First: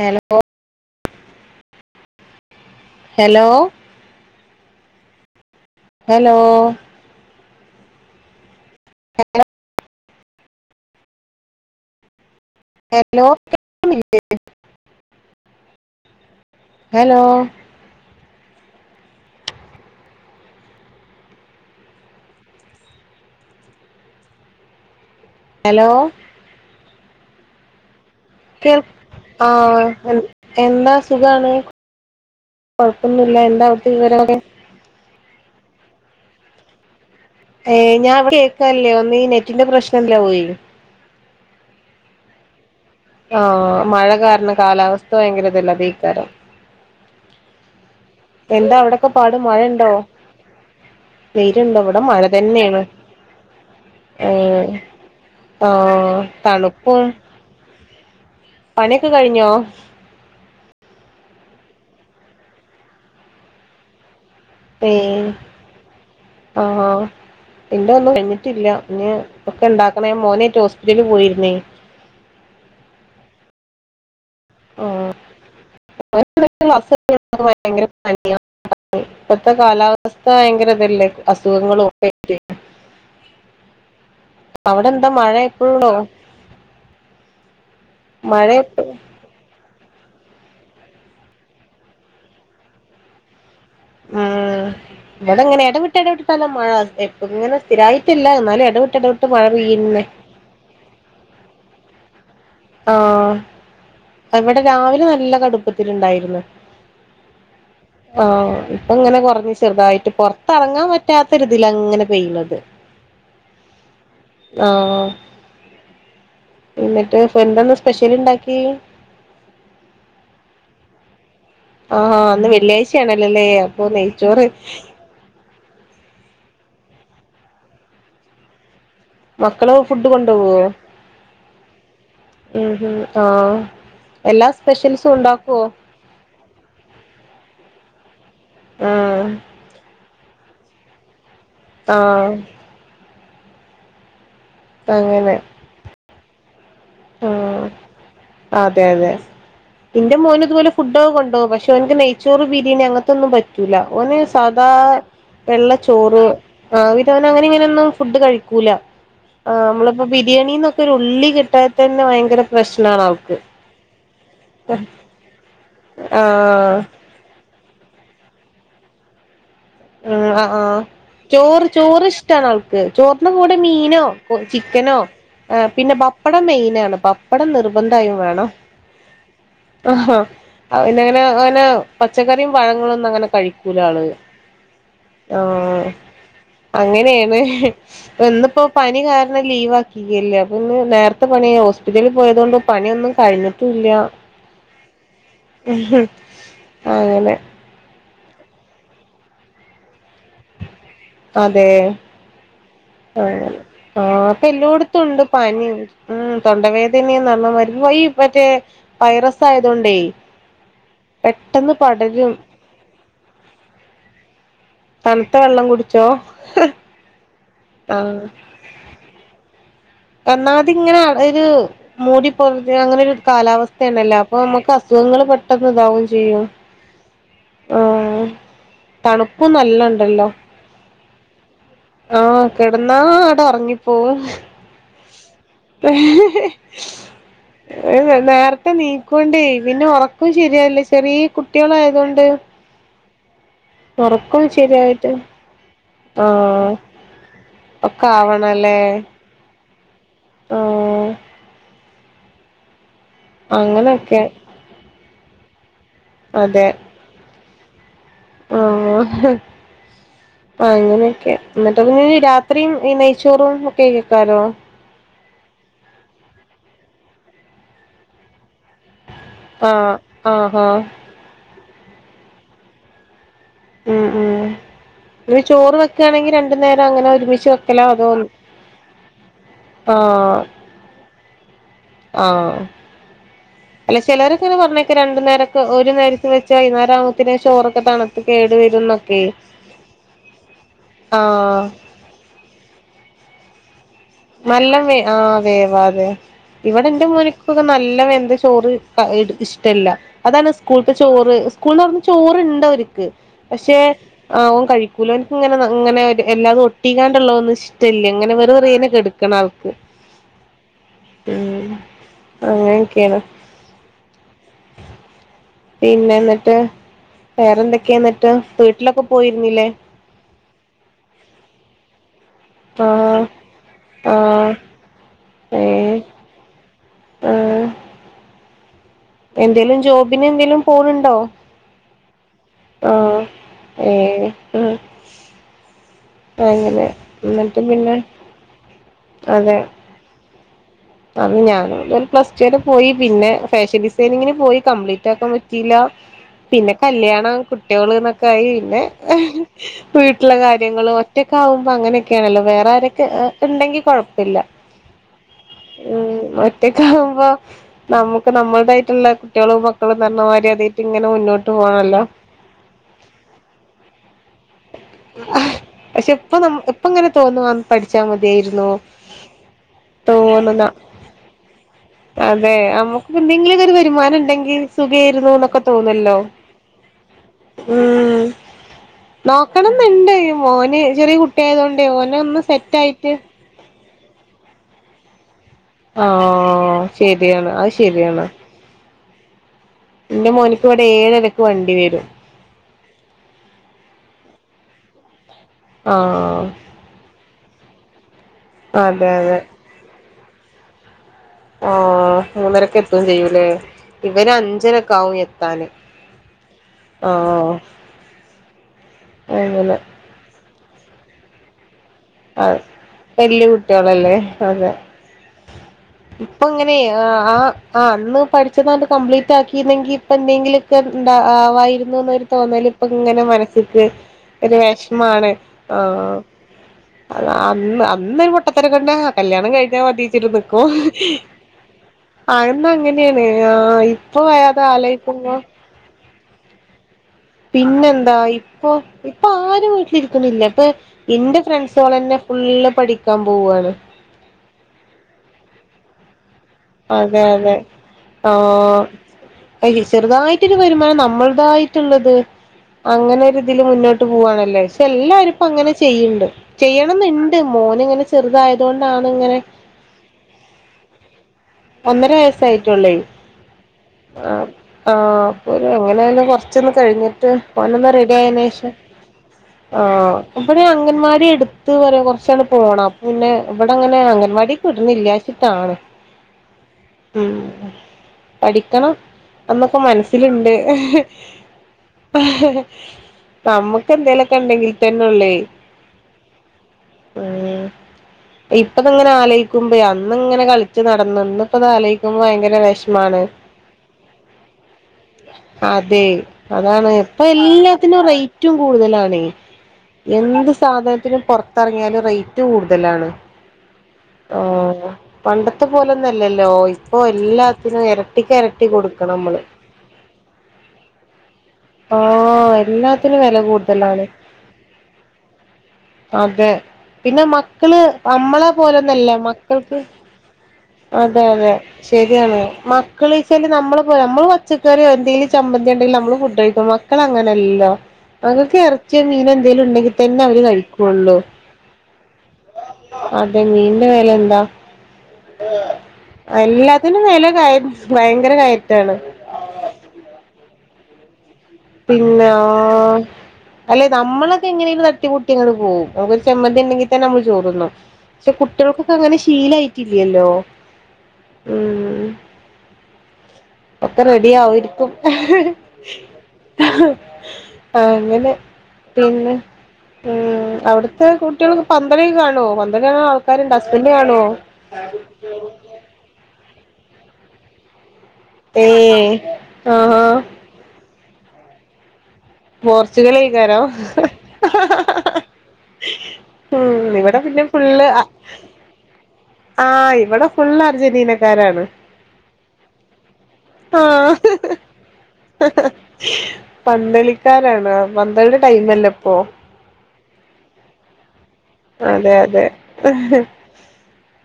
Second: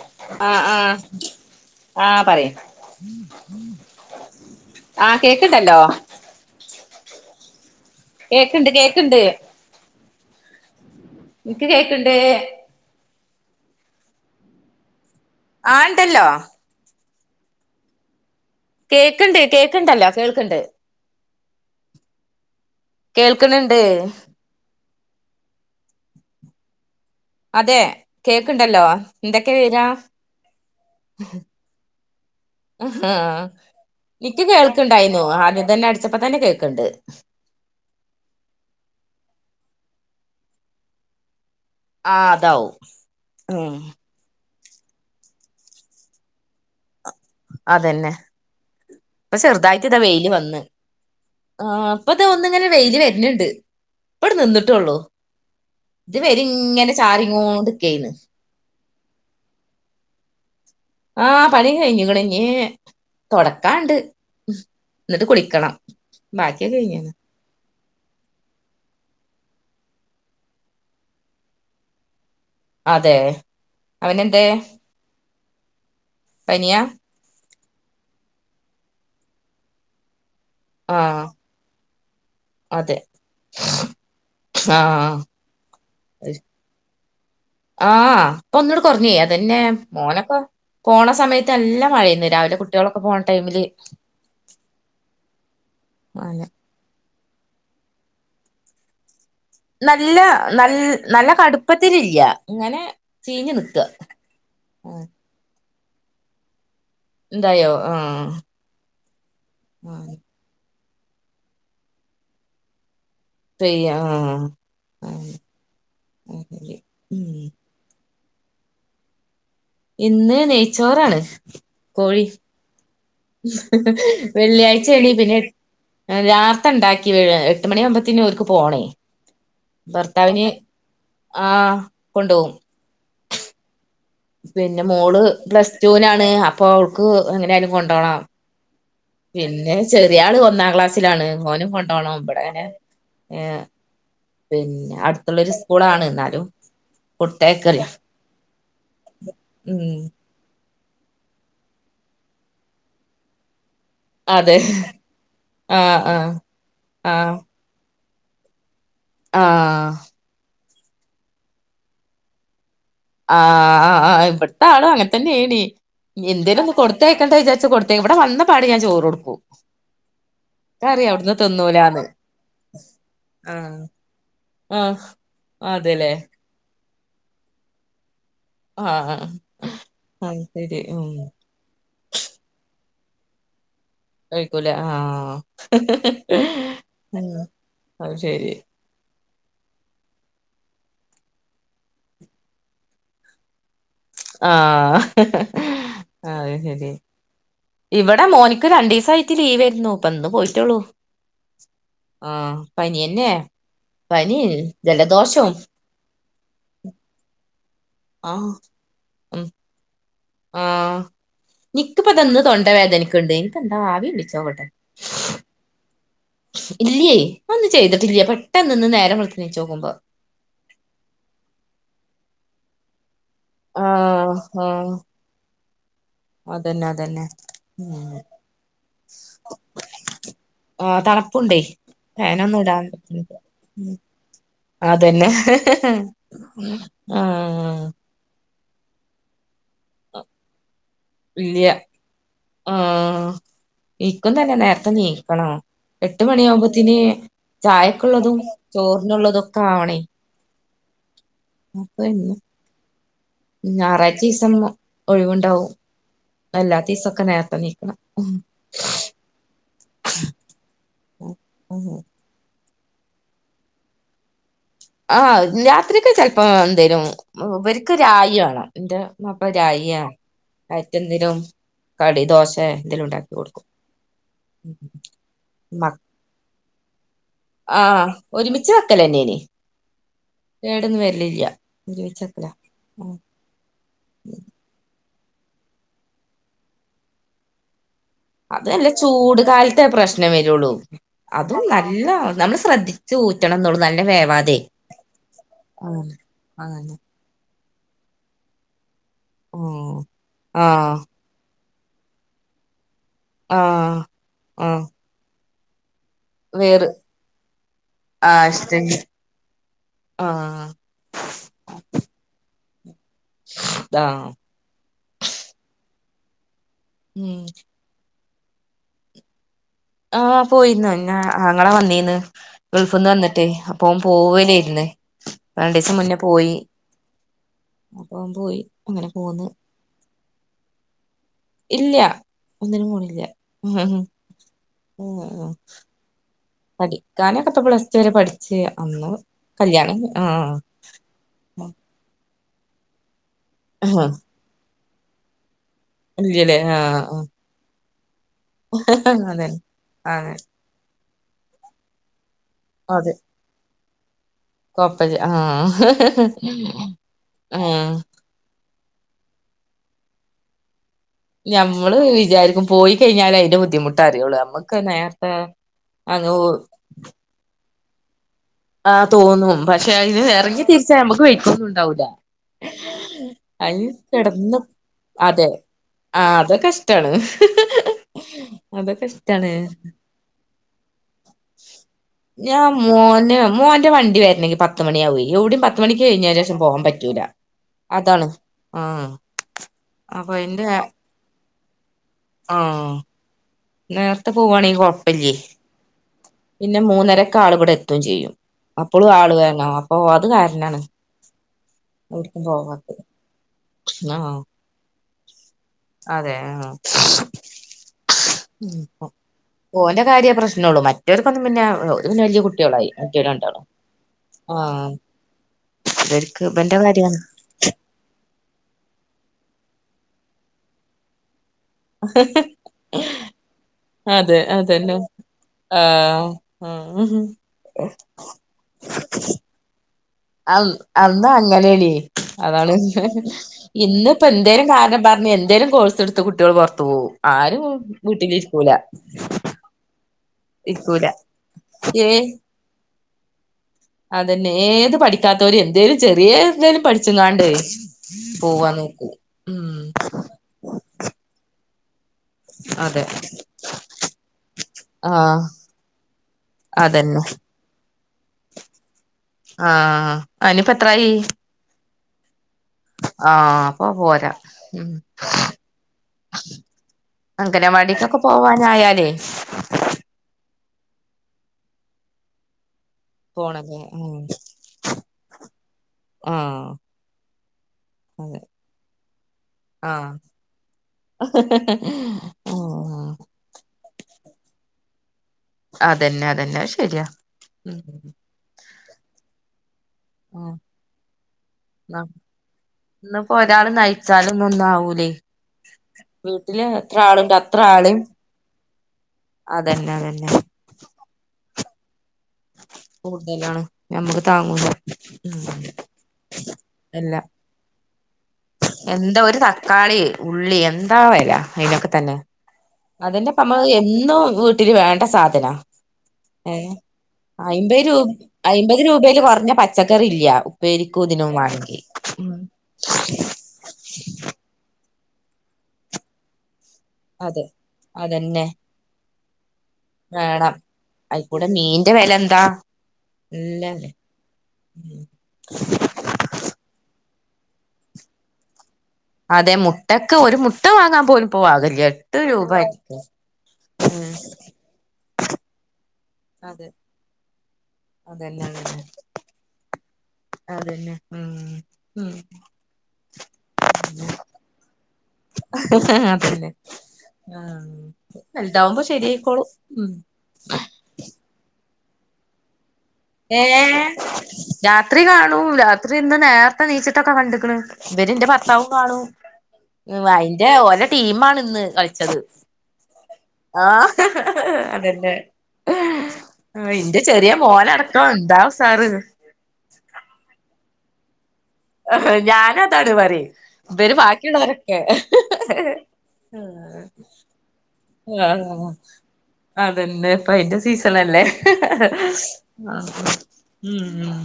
Hello ഓ ആ ആ പറയ്. ഹലോ ആ കേക്ക്‌ണ്ടല്ലോ. ഹലോ കേക്ക്‌ണ്ട് കേക്ക്‌ണ്ട്. ഇൻക്ക് കേക്ക്‌ണ്ട്. ഹലോ [inaudible] ആണ്ടല്ലോ. ഹലോ കേക്ക്‌ണ്ട് കേക്ക്‌ണ്ടല്ലോ കേൾക്ക്‌ണ്ട്. കേൾക്ക്‌ണ് ണ്ട്. ഹലോ അതെ കേൾ കേക്ക്‌ണ്ടല്ലോ ആ എന്തൊക്കെ വിരാ? എൻ- എന്താ സുഖാണ് അ ഹാ കൊഴപ്പൊന്നുമില്ല എന്താ അവിടുത്തെ വിവരമൊക്കെ നിക്ക് കേൾ ക്ക്‌ണ്ടായിന്നു ആദ്യം തന്നെ അടിച്ചപ്പോ തന്നെ കേക്ക്‌ണ്ട്. [unintelligible] ആ അതാവും. ആ ഉം മഴ കാരണം കാലാവസ്ഥ ഭയങ്കരതല്ലെ തെയ്ക്കാരം. അതന്നെ എന്താ അവിടൊക്കെ പ്പ പാട് മഴ ഉണ്ടോ ചെറുതായിട്ട്താ വെയില് വന്ന്. ആ വെയിലുണ്ടോ ഇവിടെ പ്പ മഴ തെ ഒന്ന് ങ്ങനെ തന്നെയാണ് വെയില് വര്ന്ണ്ട്. ഏ പ്പട് നിന്നിട്ടള്ളൂ ആ ത് വരിങ്ങനെ തണുപ്പും ചാറിങ്ങോണ്ട് ക്കെയ്നു. പണിയൊക്കെ കഴിഞ്ഞോ? ആ പണിക്കെ കഴിഞ്ഞക്ക്‌ണ് ഞ്ഞി തുടക്കാണ്ട്. ഏ ന്നിട്ട് കുളിക്കണം ബാക്കിയ് കഴ്ഞ്. ന്റെ ഒന്നും കഴിഞ്ഞിട്ടില്ല ഞ്ഞി ഒക്കെ ണ്ടാക്കണം ഞാൻ മോനേറ്റ് ഹോസ്പിറ്റലിൽ പോയിരുന്നേയ്. അതെ അവനെന്തേ? ആഹ് [unintelligible] [unintelligible] പനിയാ ഇപ്പത്തെ കാലാവസ്ഥ ഭയങ്കര തല്ലേ ആഹ് അസുഖങ്ങളും ഒക്കെയ്റ്റ്. അതെ അവിടെ എന്താ മഴ എപ്പോഴള്ളോ. ആ മഴ പ്പ എപ്പ ഒന്നൂടെ കൊറഞ് അതന്നെ. മോനൊക്കെ പോണ സമയത്ത് ല്ല മഴയന്ന് രാവിലെ കുട്ടികളൊക്കെ പോണ ടൈമില്. ആ വിടെങ്ങനെ എടവിട്ട് എടവിട്ടട്ടല്ലെ മഴ. അങ്ങനെ സ്ഥിരായിട്ടില്ല എന്നാലും എടവിട്ട് എടവിട്ട്. നല്ല നൽ നല്ല കടുപ്പത്തിലില്യ. ആ ഇവിടെ ആഹ് രാവിലെ നല്ല കടുപ്പത്തിലു ണ്ടായിരുന്നു. എന്തായോ ആ ആഹ് ഇപ്പൊ ഇങ്ങനെ കുറഞ്ഞ് ആഹ് ചെറുതായിട്ട്പ്പൊ ത്തെറങ്ങാൻ പറ്റാത്തരിതിലങ്ങനെ പെയ്യണത്. പെയ്യ ആ ആഹ് ആ ന്താന്ന് സ്പെഷ്യല്ണ്ടാക്കി? ഇന്ന് നെയ്ച്ചോറാണ്. ആ ന്ന് വെള്ളിയാഴ്ച ഹ്. ഹ് വെള്ളിയാഴ്ചയാണീ [unintelligible] അഹ് രാസ്ത ണ്ടാക്കി വെ. എട്ട് മണിയാവുമ്പത്തിന് ഓൽക്ക് പോണേ. മക്കളൊക്കെ ഫുഡ് ഭർത്താവിന് കൊണ്ടോവോ? ആഹ് കൊണ്ടോവും ഉം ഉം ആഹ് എല്ലാ സ്പെഷ്യൽസും ഉണ്ടാക്കോ? ജൂനാണ് അപ്പ അവൾക്ക് എങ്ങനായാലും കൊണ്ടോണം. ആഹ് പിന്നെ ചെർ തിയാള് ഒന്നാം ക്ലാസ്സിലാണ് ഓനും കൊണ്ടോണം ആഹ് ബടെ. ഏഹ് പിന്നെ അങ്ങനെ അടുത്തുള്ളരു സ്കൂളാണ് ന്നാലും ആഹ്. അതെ അതെ. ഉം ഇന്റെ മോന് ഇതുപോലെ ഫുഡൊക്കെ കൊണ്ടോവും. പക്ഷേ ഓൻക്ക് നെയ്ച്ചോറ് ബിരിണി അങ്ങനത്തൊന്നും പ റ്റൂല്ല. ഓന് അതെ സാദാ ആഹ് വെള്ളച്ചോറ് ആഹ് ആഹ് പിന്നോന് അങ്ങനിം ഇങ്ങന്യൊന്നും ഫുഡ് കഴിക്കൂല. ആഹ് നമ്മളിപ്പോ ബിരിയാണിന്നൊക്കെ ഒര് ഉള്ളി കിട്ടാൻ തന്നെ ഭയങ്കര പ്രശ്നാണ് അവ ആഹ്. ഇവട്ത്താളും അങ്ങൻത്തന്നേനി. എന്തേലും ഒന്ന് ആഹ് കൊട് ത്തയ്ക്കട്ടേ വിചാരിച്ച് കൊടുത്തയ്ക്കും. ഇവടെ വന്ന പാട് ഞാൻ ചോറൊടുക്കും. ആഹ് അഹ് ആഹ്. ചോറ്, ചോറ് ഇഷ്ടാണ് ആൾക്ക്. ചോറിന്റെ കൂടെ മീനോ കൊ ചിക്കനോ ആഹ് ഏഹ് പിന്നെ അതെല്ലേ ബപ്പടം മെയിനാണ്. ബ പ്പടം നിർബന്ധായും വേണം. ആഹ് ആഹ് അഹാ ശരി അത് ഉം പിന്നങ്ങനെ ഓന് പച്ചക്കറിം പഴങ്ങളൊന്നും അങ്ങനെ കഴിക്കൂല ആള്. കഴിക്കൂല. ആഹ് ആ ആഹ്. ഉം അങ്ങനേണ്. അത് ശരി ഇന്നിപ്പോ പനി കാരണം ലീവാക്കി ഇയ്യല്ലെ അപ്പ ന്ന് നേര്ത്തെ പണി ഹോസ്പിറ്റലിൽ പോയതോണ്ട് പണിയൊന്നും കഴിഞ്ഞിട്ടു ലാ. ആഹ്. അഹ് ശരി അങ്ങനെ ഇവടെ മോൻ ക്ക് രണ്ടീസായിട്ട് ലീവേര്ന്നു. ഇപ്പം ന്ന് പോയിറ്റൊള്ളൂ. അതേ [unintelligible] പനിയന്നെ ആഹ്. പനി ഇപ്പെല്ലോട്ത്തൂണ്ട് ജലദോഷവും പനിം ഉം തൊണ്ട വേദനിം ന്ന് പർണമായിര്ക്ക് ഒയി വറ്റേ ആഹ് വൈറസ് ഉം ആയതൊണ്ടേ പെട്ടെന്ന് പടരും. ണ്ട വേദനക്ക്ണ്ട്. ഇൻക്കെന്താ ആവി വിളിച്ചോക്കട്ടെ. തൺത്ത വെള്ളം കുട്ച്ചോ? ഇല്ല്യേ. അ ഒന്നും ചെയ്തിട്ടില്ല്യാ. പെട്ടെന്ന് ന്ന് നേരം വെൾത്ത് നീച്ചോക്കുമ്പം. ഒന്നാമതിങ്ങനെ അ ഒര് മൂടി പൊതിഞ്ഞ് അങ്ങനൊരു കാലാവസ്ഥേണല്ലോ. ആഹ് അപ്പൊ മ്മക്ക് ആഹ് അസുഖങ്ങള് പെട്ടെന്ന് ഇതാവും ചെയ്യും. അതന്നെ അതന്നെ ഉം ആഹ് തണുപ്പും നല്ലണ്ടല്ലോ. ആഹ് തണുപ്പുണ്ടേ ആഹ് ഫാനൊന്നും ഇടാൻ കെടന്നാ പറ്റുന്നില്ല ങ്ങട് ഒർങ്ങിപ്പോവും. അതന്നെ ആഹ് നേർ ത്തെ നീക്കോണ്ടേ പിന്നെ ഒറക്കും ശരിയായില്ല, ചെറിയ ഇല്ല്യ കുട്ടിയേളായതോണ്ട്. ആഹ് ഇൻക്കും തന്നെ നേരത്തെ ശരിയായിട്ട് നീക്കണം. എട്ട് ആഹ് മണിയാവുമ്പോത്തിന് ഒക്കെ ചായക്ക്ള്ളതും ചോറ്ന്ള്ളതും ഒക്കാവണേ. അഏഹ്. ആഹ് പ എന്നും അങ്ങനൊക്കെ ഞായറാഴ്ച ഈസം ഒഴിവ്ണ്ടാവും. അതെ അല്ലാത്തീസൊക്കെ നേരത്തെ നീ ആഹ്. അപ്പ അങ്ങനൊക്കെ. ഇന്നട്ട് പിൻ ഈ രാ ത്രിം ഈ നെയ്ച്ചോറും ഒക്കെ യ്ക്കാരോ. ആഹ് രാത്രിക്ക് ചെൽപ്പോ എന്തേലും ഇവർക്ക് രായി വാണം. ഇന്റെ വാപ്പ ആഹ് രായിയാ ആഹ് ആഹ് അയറ്റെന്തേലും കടി ദോശേ എത്തേലും ണ്ടാക്കി കൊടുക്കും. ഉം ഉം ന്ന് ചോറ് മ വെക്കാണെങ്കി രണ്ട് നേരം അങ്ങനെ ഒരുമിച്ച് വെ ആഹ് ഒരുമിച്ച് വെക്കലെന്നെനി. ആഹ് കേടൊന്നും വരിലില്ല. ഒന്നീച്ചക്കലാ ആഹ് അല്ല ചെലരൊക്കെങ്ങനെ പറഞ്ഞേക്കാ രണ്ടു നേരൊക്കെ ഒരു നേരൊക്കെ വെച്ചാ വൈന്നേരാവുമ്പോത്തിന് ചോറൊക്കെ തണു അത് നല്ല ചൂട് കാലത്തെ പ്രശ്നം വരൊള്ളു. അതും ആഹ് ന അല്ല നമ്മള് ശ്രദ്ധിച്ചു ഊറ്റണംന്നുള്ളു നല്ല വേവാതെ നല്ല വേ ആ വേവാതെ ആഹ് ഇവിടെ അങ്ങനെ എന്റെ മോനിക്ക് ഒക്കെ നല്ല വെന്തചോറ് ഇഷ്ടല്ല ആഹ് അതാണ് സ്കൂളിൽതെ ആഹ് ചോറ് സ്കൂൾന്റെ അവിടുന്ന് ചോറണ്ട് അവർക്ക് പക്ഷെ ആഹ് ഓൻ ആഹ് കഴിക്കൂല അവനിക്ക് ഇങ്ങനെ ഇങ്ങനെ എല്ലാതും വേറ് ഒട്ടിക്കാണ്ടള്ളോന്നും ഇഷ്ടല്ലേ അങ്ങനെ ആഹ് വെറു ഇഷ്ട വെറുനെ കെടുക്കണ ആൾക്ക് ആഹ് ഉം അങ്ങനെയൊക്കെയാണ് ആഹ് പിന്നെ എന്നിട്ട് ഉം വേറെന്തൊക്കെയാ എന്നിട്ട് വീട്ടിലൊക്കെ പോയിരുന്നില്ലേ ആഹ് പോയിരുന്നു ഇന്നാ അങ്ങളെ വന്നീന്ന് ആ ഗൾഫ്ന്ന് വന്നിട്ട് അപ്പ ഓൻ ആ പോവലായിരിന്ന് ഏ രണ്ടിസം മുന്നേ പോയി ആ അപ്പം പോയി അങ്ങനെ പോന്ന് എന്തേലും ജോബിന് എന്തേലും പോണണ്ടോ ഇല്ല ഒന്നിനും പോണില്ല ഉം ഏഹ് ഉം ഉം അങ്ങനെ പഠിക്കാനൊക്കെപ്പ എന്നിട്ട് പ്ലസ് പിന്നെ ടു വരെ പഠിച്ച അന്ന് കല്യാണം ആ അന്ന് ഞാൻ ഒരു പ്ലസ് ടു വരെ പോയി പിന്നെ ഫാഷൻ ആഹ് ഡിസൈനിങ്ങിന് പോയി കംപ്ലീറ്റ് ആക്കാൻ പറ്റിയില്ല ഇല്ലല്ലേ പിന്നെ ആഹ് കല്യാണം ആഹ് കുട്ടി കളൊക്കെ ആയി പിന്നെ അതന്നെ വീട്ടിലുള്ള അങ്ങനെ കാര്യങ്ങൾ ഒറ്റക്കെ ആകുമ്പോ അങ്ങനെയൊക്കെയാണല്ലോ വേ റേ ആരൊക്കെ ഉണ്ടെങ്കി കുഴപ്പില്ല കൊഴപ്പില്ല ആ ഉം ഒറ്റേക്കാവുമ്പോ ആഹ് നമുക്ക് നമ്മളുടെയിട്ടുള്ള കുട്ടികളും മക്കളും തരണമാര് അതായിട്ട് ഇങ്ങനെ മുന്നോട്ട് ഞമ്മള് പോകാണമല്ലോ വിചാരിക്കും പോയി കഴിഞ്ഞാല അതിന്റെ ബുദ്ധിമുട്ട് അറിയുള്ളു നമുക്ക് നേരത്തെ അങ്ങ് അപ്പ അങ്ങനെ തോന്നവാണ് പഠിച്ചാൽ മതിയായിരുന്നു ആഹ് തോന്നും പക്ഷെ അതിന് ഇറങ്ങി തോന്നുന്ന തീരിച്ചാ നമുക്ക് വഴിക്കൊന്നും ഉണ്ടാവൂല്ല അതെ നമുക്ക് എന്തെങ്കിലുമക്കൊ ഒരു വരുമാനം കെടന്ന് ഉണ്ടെങ്കിൽ സുഖായിരുന്നു എന്നൊക്കെ തോന്നല്ലോ റ്റാണ് ഉം അതൊക്കെ ഇഷ്ടാണ് നോക്കണംന്നുണ്ട് ഓന് ചെറിയ കുട്ടിയ ആയതൊണ്ട് ഓന ഒന്ന് ഞാൻ സെറ്റ് ആയിട്ട് മോന് മോന്റെ വണ്ടി വരുണെങ്കി പത്ത് മണിയാവൂ എവിടയും പത്ത് പത്ത് മണിക്ക് കഴിഞ്ഞന് ശേഷം പോവാൻ ആഹ് പറ്റൂല ശരിയാണ് അത് ശരിയാണ് അതാണ് ആ എന്റെ മോനക്ക് ഇവിടെ ഏഴരക്ക് വണ്ടി വരും ആഹ് നേരത്തെ പോവാണങ്കി കൊഴപ്പില്ലേ ആഹ് പിന്നെ മൂന്നരക്കെ ആൾ ഇവിടെ എത്തയും ചെയ്യും അതെ അപ്പളും ആൾ അതെ വേണം അപ്പൊ അത് കാരണാണ് ആ എവിട്ക്കും മൂന്നരക്ക് പോവാത്തത് എത്തോം ചെയ്യൂലേ ഇവന് ആഹ് അഞ്ചരക്കെ ആവും എത്താന് ആ ആഹ് ഉം അങ്ങനെ ഓന്റെ കാര്യേ പ്രശ്നമേള്ളൂ മറ്റവർക്കൊന്നും പിന്നെ പിന്നെ വല്യ ആ കുട്ടികളായി മറ്റോര് വല്യ രണ്ടാളും കുട്ടികളല്ലേ അതെ ആഹ് ഇവർക്ക് ഇപ്പൊ ഇങ്ങനെ ഇവന്റെ ആ കാര്യാണ് ആ ആ അന്ന് പഠിച്ചതങ്ങട്ട് കംപ്ലീറ്റ് ആക്കിന്നെങ്കി ഇപ്പൊ എന്തെങ്കിലുംക്കൊന്താ ആവാരുന്നു ന്ന് ന്നൊരു തോന്നല് ഇപ്പ ഇങ്ങനെ മനസ്സിക്ക് അതെ ഒരു അതന്നെ വെഷമാണ് ആ ആഹ് അ ആഹ് അന്ന് അന്നരു പൊട്ടത്തരകൊണ്ടാ കല്യാണം കഴഞ്ഞാൽ മതിച്ചിട്ട് നി അ അന്ന് അങ്ങനാണെ അന്ന് അതാണ് അങ്ങനെയാണ് ആ ഇന്നിപ്പ ഇപ്പൊ അത് എന്തേലും കാരണം പറഞ്ഞു ആലോചിക്കുമ്പോ എന്തേ ലും കോഴ്സ്ടുത്ത് കുട്ടികൾ പൊറത്ത് പോകും ആരും പിന്നെന്താ ഇപ്പൊ വീട്ടിലിരിക്കൂല ഇപ്പൊ ആരും വീട്ടിലിരിക്കണില്ല ഇപ്പ ഇരിക്കൂല എന്റെ ഏ ഫ്രണ്ട്സ്കളന്നെ ഫുള്ള് പഠിക്കാൻ പോവാണ് അതന്നെ ഏത് പഠിക്കാത്തവര് എന്തേലും ചെറിയ എന്തായാലും അതെ പഠിച്ചുങ്ങണ്ടേ അതെ പോവാ നോക്കൂ ഉം ഇത്തിരി വരുമാനം നമ്മളതായിട്ടുള്ളത് അതെ അങ്ങനെരിതില് മുന്നോട്ട് പോവവാണല്ലേ പക്ഷെ ആഹ് എല്ലാരുപ്പം അങ്ങനെ ചെയ്യൂണ്ട്. അതന്നെ ചെയ്യണംന്നുണ്ട് മോന് ഇങ്ങനെ ചെറുതായതുകൊണ്ടാണ് ഇങ്ങനെ ആഹ് അയിനിപ്പെത്രായി ഒന്നര വയസ്സായിട്ടുള്ളേ ആഹ് അപ്പൊ പോരാ ആഹ് ഉം ആഹ് അപ്പ ഒരു എങ്ങനെ ആയാലും കുറച്ചൊന്ന് കഴിഞ്ഞി ട്ട്, ഓനൊന്നു റെഡി അങ്കനവാടിക്കൊക്കെ ആയനേഷം പോവാനായാലേ ആഹ് അപ്പൊഴേ അങ്കൻവാടി അടുത്ത് കുറച്ചട് പോണം പിന്നെ ഇവിടെ പോണത് അങ്ങനെ ഉം അംഗൻവാടി ക്ട്ട്ണ്‌ല്ലാച്ചിട്ടാണ്.. ആഹ് ഉം അതെ പഠിക്കണം. എന്നന്നൊക്കെ ആഹ് മനസ്സിലുണ്ട്. ആഹ് നമ്മുക്ക് എന്തേലൊക്കെ ഉണ്ടെങ്കിൽ തന്നെ ഉള്ളേ അതന്നെ അതന്നെ അത്ശരിയാ ഉം ഇപ്പതങ്ങനെ ആലോയിക്കുമ്പോഴേ അന്നിങ്ങനെ ഉം കളിച്ച് നട ന്ന് ഇന്നിപ്പോ അതാലോയിക്കുമ്പോ ഭയങ്കര വെഷമാണ്. ഇന്നിപ്പോ ഒരാള് നയിച്ചാലൊന്നും ഒന്നും ആവൂലേ അതെ വീട്ടില് അതാണ് എത്ര ഇപ്പൊ ആളുണ്ട് അത്ര എല്ലാത്തിനും ആളെയും റൈ റ്റും കൂടുതലാണേ. അതന്നെ അതന്നെ എന്ത് സാധനത്തിനും പുറത്തിറങ്ങിയാലും റേയ് റ്റു കൂടുതലാണ് കൂടുതലാണ് ഞമ്മക്ക് താങ്ങൂല ഓഹ് ഉം പണ്ടത് ത്തെ പോലന്നല്ലല്ലോ ഇപ്പൊ അല്ല എല്ലാത്തിനും ഇരട്ടിക്ക് ഇരട്ടി കൊടുക്കണമ്മള്. ക്കാളി ഉള്ളി എന്താ വെലാ അയിനൊക്കെ തന്നെ ആഹ് എല്ലാത്തിനും വെല അതിന്റെപ്പമ്മ കൂടുതലാണ് എന്നും വീട്ടിൽ വേണ്ട സാധനാ അതെ ഏ പിന്നെ മക്കള് അയ്മ്പത് രൂപ അമ്മളെ അയ്മ്പത് പോലെന്നല്ല രൂപയില് കുറഞ്ഞ മക്കൾക്ക് പച്ചക്കറി ഇല്ല ഉപ്പേരിക്കും അതെ ഇതിനും അതെ.. വാണെങ്കി ഉം ശരിയാണ് മക്കള് ള് നമ്മള നമ്മൾ പച്ചക്കറിയോന്തങ്കിലും ചമ്പന്തി ഉണ്ടെങ്കിൽ നമ്മള് ഫുഡഴിക്കും. മക് അതെ മക്കളങ്ങനല്ലല്ലോ അതന്നെ അങ്ങക്ക് ഇറച്ചിയോ മീനോ എന്തേലും ഉണ്ടെങ്കി വേണം അതിക്കൂടെ മീന്റെ വില എന്താ? അതെ നല്ല മീന്റെ വെലെ വെല എന്താ എല്ലാത്തിനും വില ക ഭയങ്കര കയറ്റാണ് അതെ മുട്ടക്ക് ഒരു മുട്ട വാങ്ങാൻ പോലും പ്പോ വാക പിന്നോ, അല്ലെ ഉം നമ്മളൊക്കെ എങ്ങനെലും തട്ടിമുട്ടി അങ്ങട് പോകും നമുക്കൊരു ചമ്മന്തി അതെ ഉണ്ടെങ്കിൽ തന്നെ നമ്മൾ ചോറ്ന്നും. പക്ഷെ അതന്നെ അതന്നെ കുട്ടികൾക്കൊക്കെ അങ്ങനെ ശീലയിട്ടില്ലല്ലോ. അതന്നെ ഉം ഉം ഒക്കെ റെഡി ആവു ആയിരിക്കും. അതന്നെ ആഹ് അങ്ങനെ വലുതാവുമ്പോ പിന്നെ ശരിയായിക്കോളും ഉം ആഹ് അവിടെ ത്തെ കുട്ടികൾക്ക് പന്തളേയ് കാണോ [unintelligible] ഏഹ് രാത്രി കാണൂ രാ ഇവര് ഇന്ന് നേരത്തെണീച്ചിട്ടൊക്കെ കണ്ട്ക്ക്ണ്. ഇവരിന്റെ ഭർത്താവും ഏയ് കാണും. ആഹാ വൈ ക്യാ ഓരെ ടീമാണ് ഇന്ന് കളിച്ചത്. പോർച്ചുഗലേക്കാരോ ആഹ് അതന്നെ ആഹ് ഉം ഇന്റെ ഇവിടെ ചെറിയ പിന്നെ ഫുള്ള് മോനടക്കം എന്താ ഉസാറ്. ആഹ് ഇവിടെ ഫുള്ള് അർജന്റീനക്കാരാണ്. ഞാന അതാണ് പറയ് ഇവര് ആഹ് ബാക്കിയുള്ളവരൊക്കെ ആഹ് രാണ് പന്തളിടെ ടൈമല്ലേ ഇപ്പോ അതന്നെ ഇപ്പ അയിന്റെ സീസൺ അല്ലേ അതെ അതെ ഉം ഉം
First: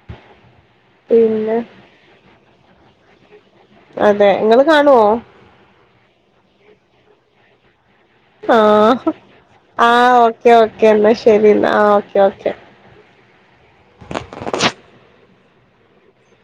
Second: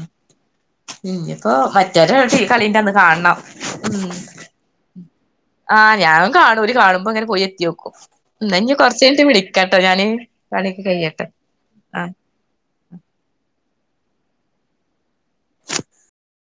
ഇഞ്ഞിപ്പോ പിന്നെ മറ്റരു ടീ കളിന്റന്ന് കാണണം. ഉഉം അതെ ഇങ്ങള് കാണുവോ ആഹ് ഞാനും കാണും ഓര് കാണുമ്പോ ഇങ്ങനെ പോയി എത്തിയോക്കും. ഇന്നാ ഇഞ്ഞി ആഹ് കൊറച്ചഴിഞ്ഞിട്ട് വിളിക്കട്ടോ ഞാന്. ആഹ് ഓക്കെ പണിയൊക്കെ ഓക്കെ എന്നാ കഴിയട്ടെ. ശരി എന്നാ ആഹ് ഓക്കെ ഓക്കെ [inaudible]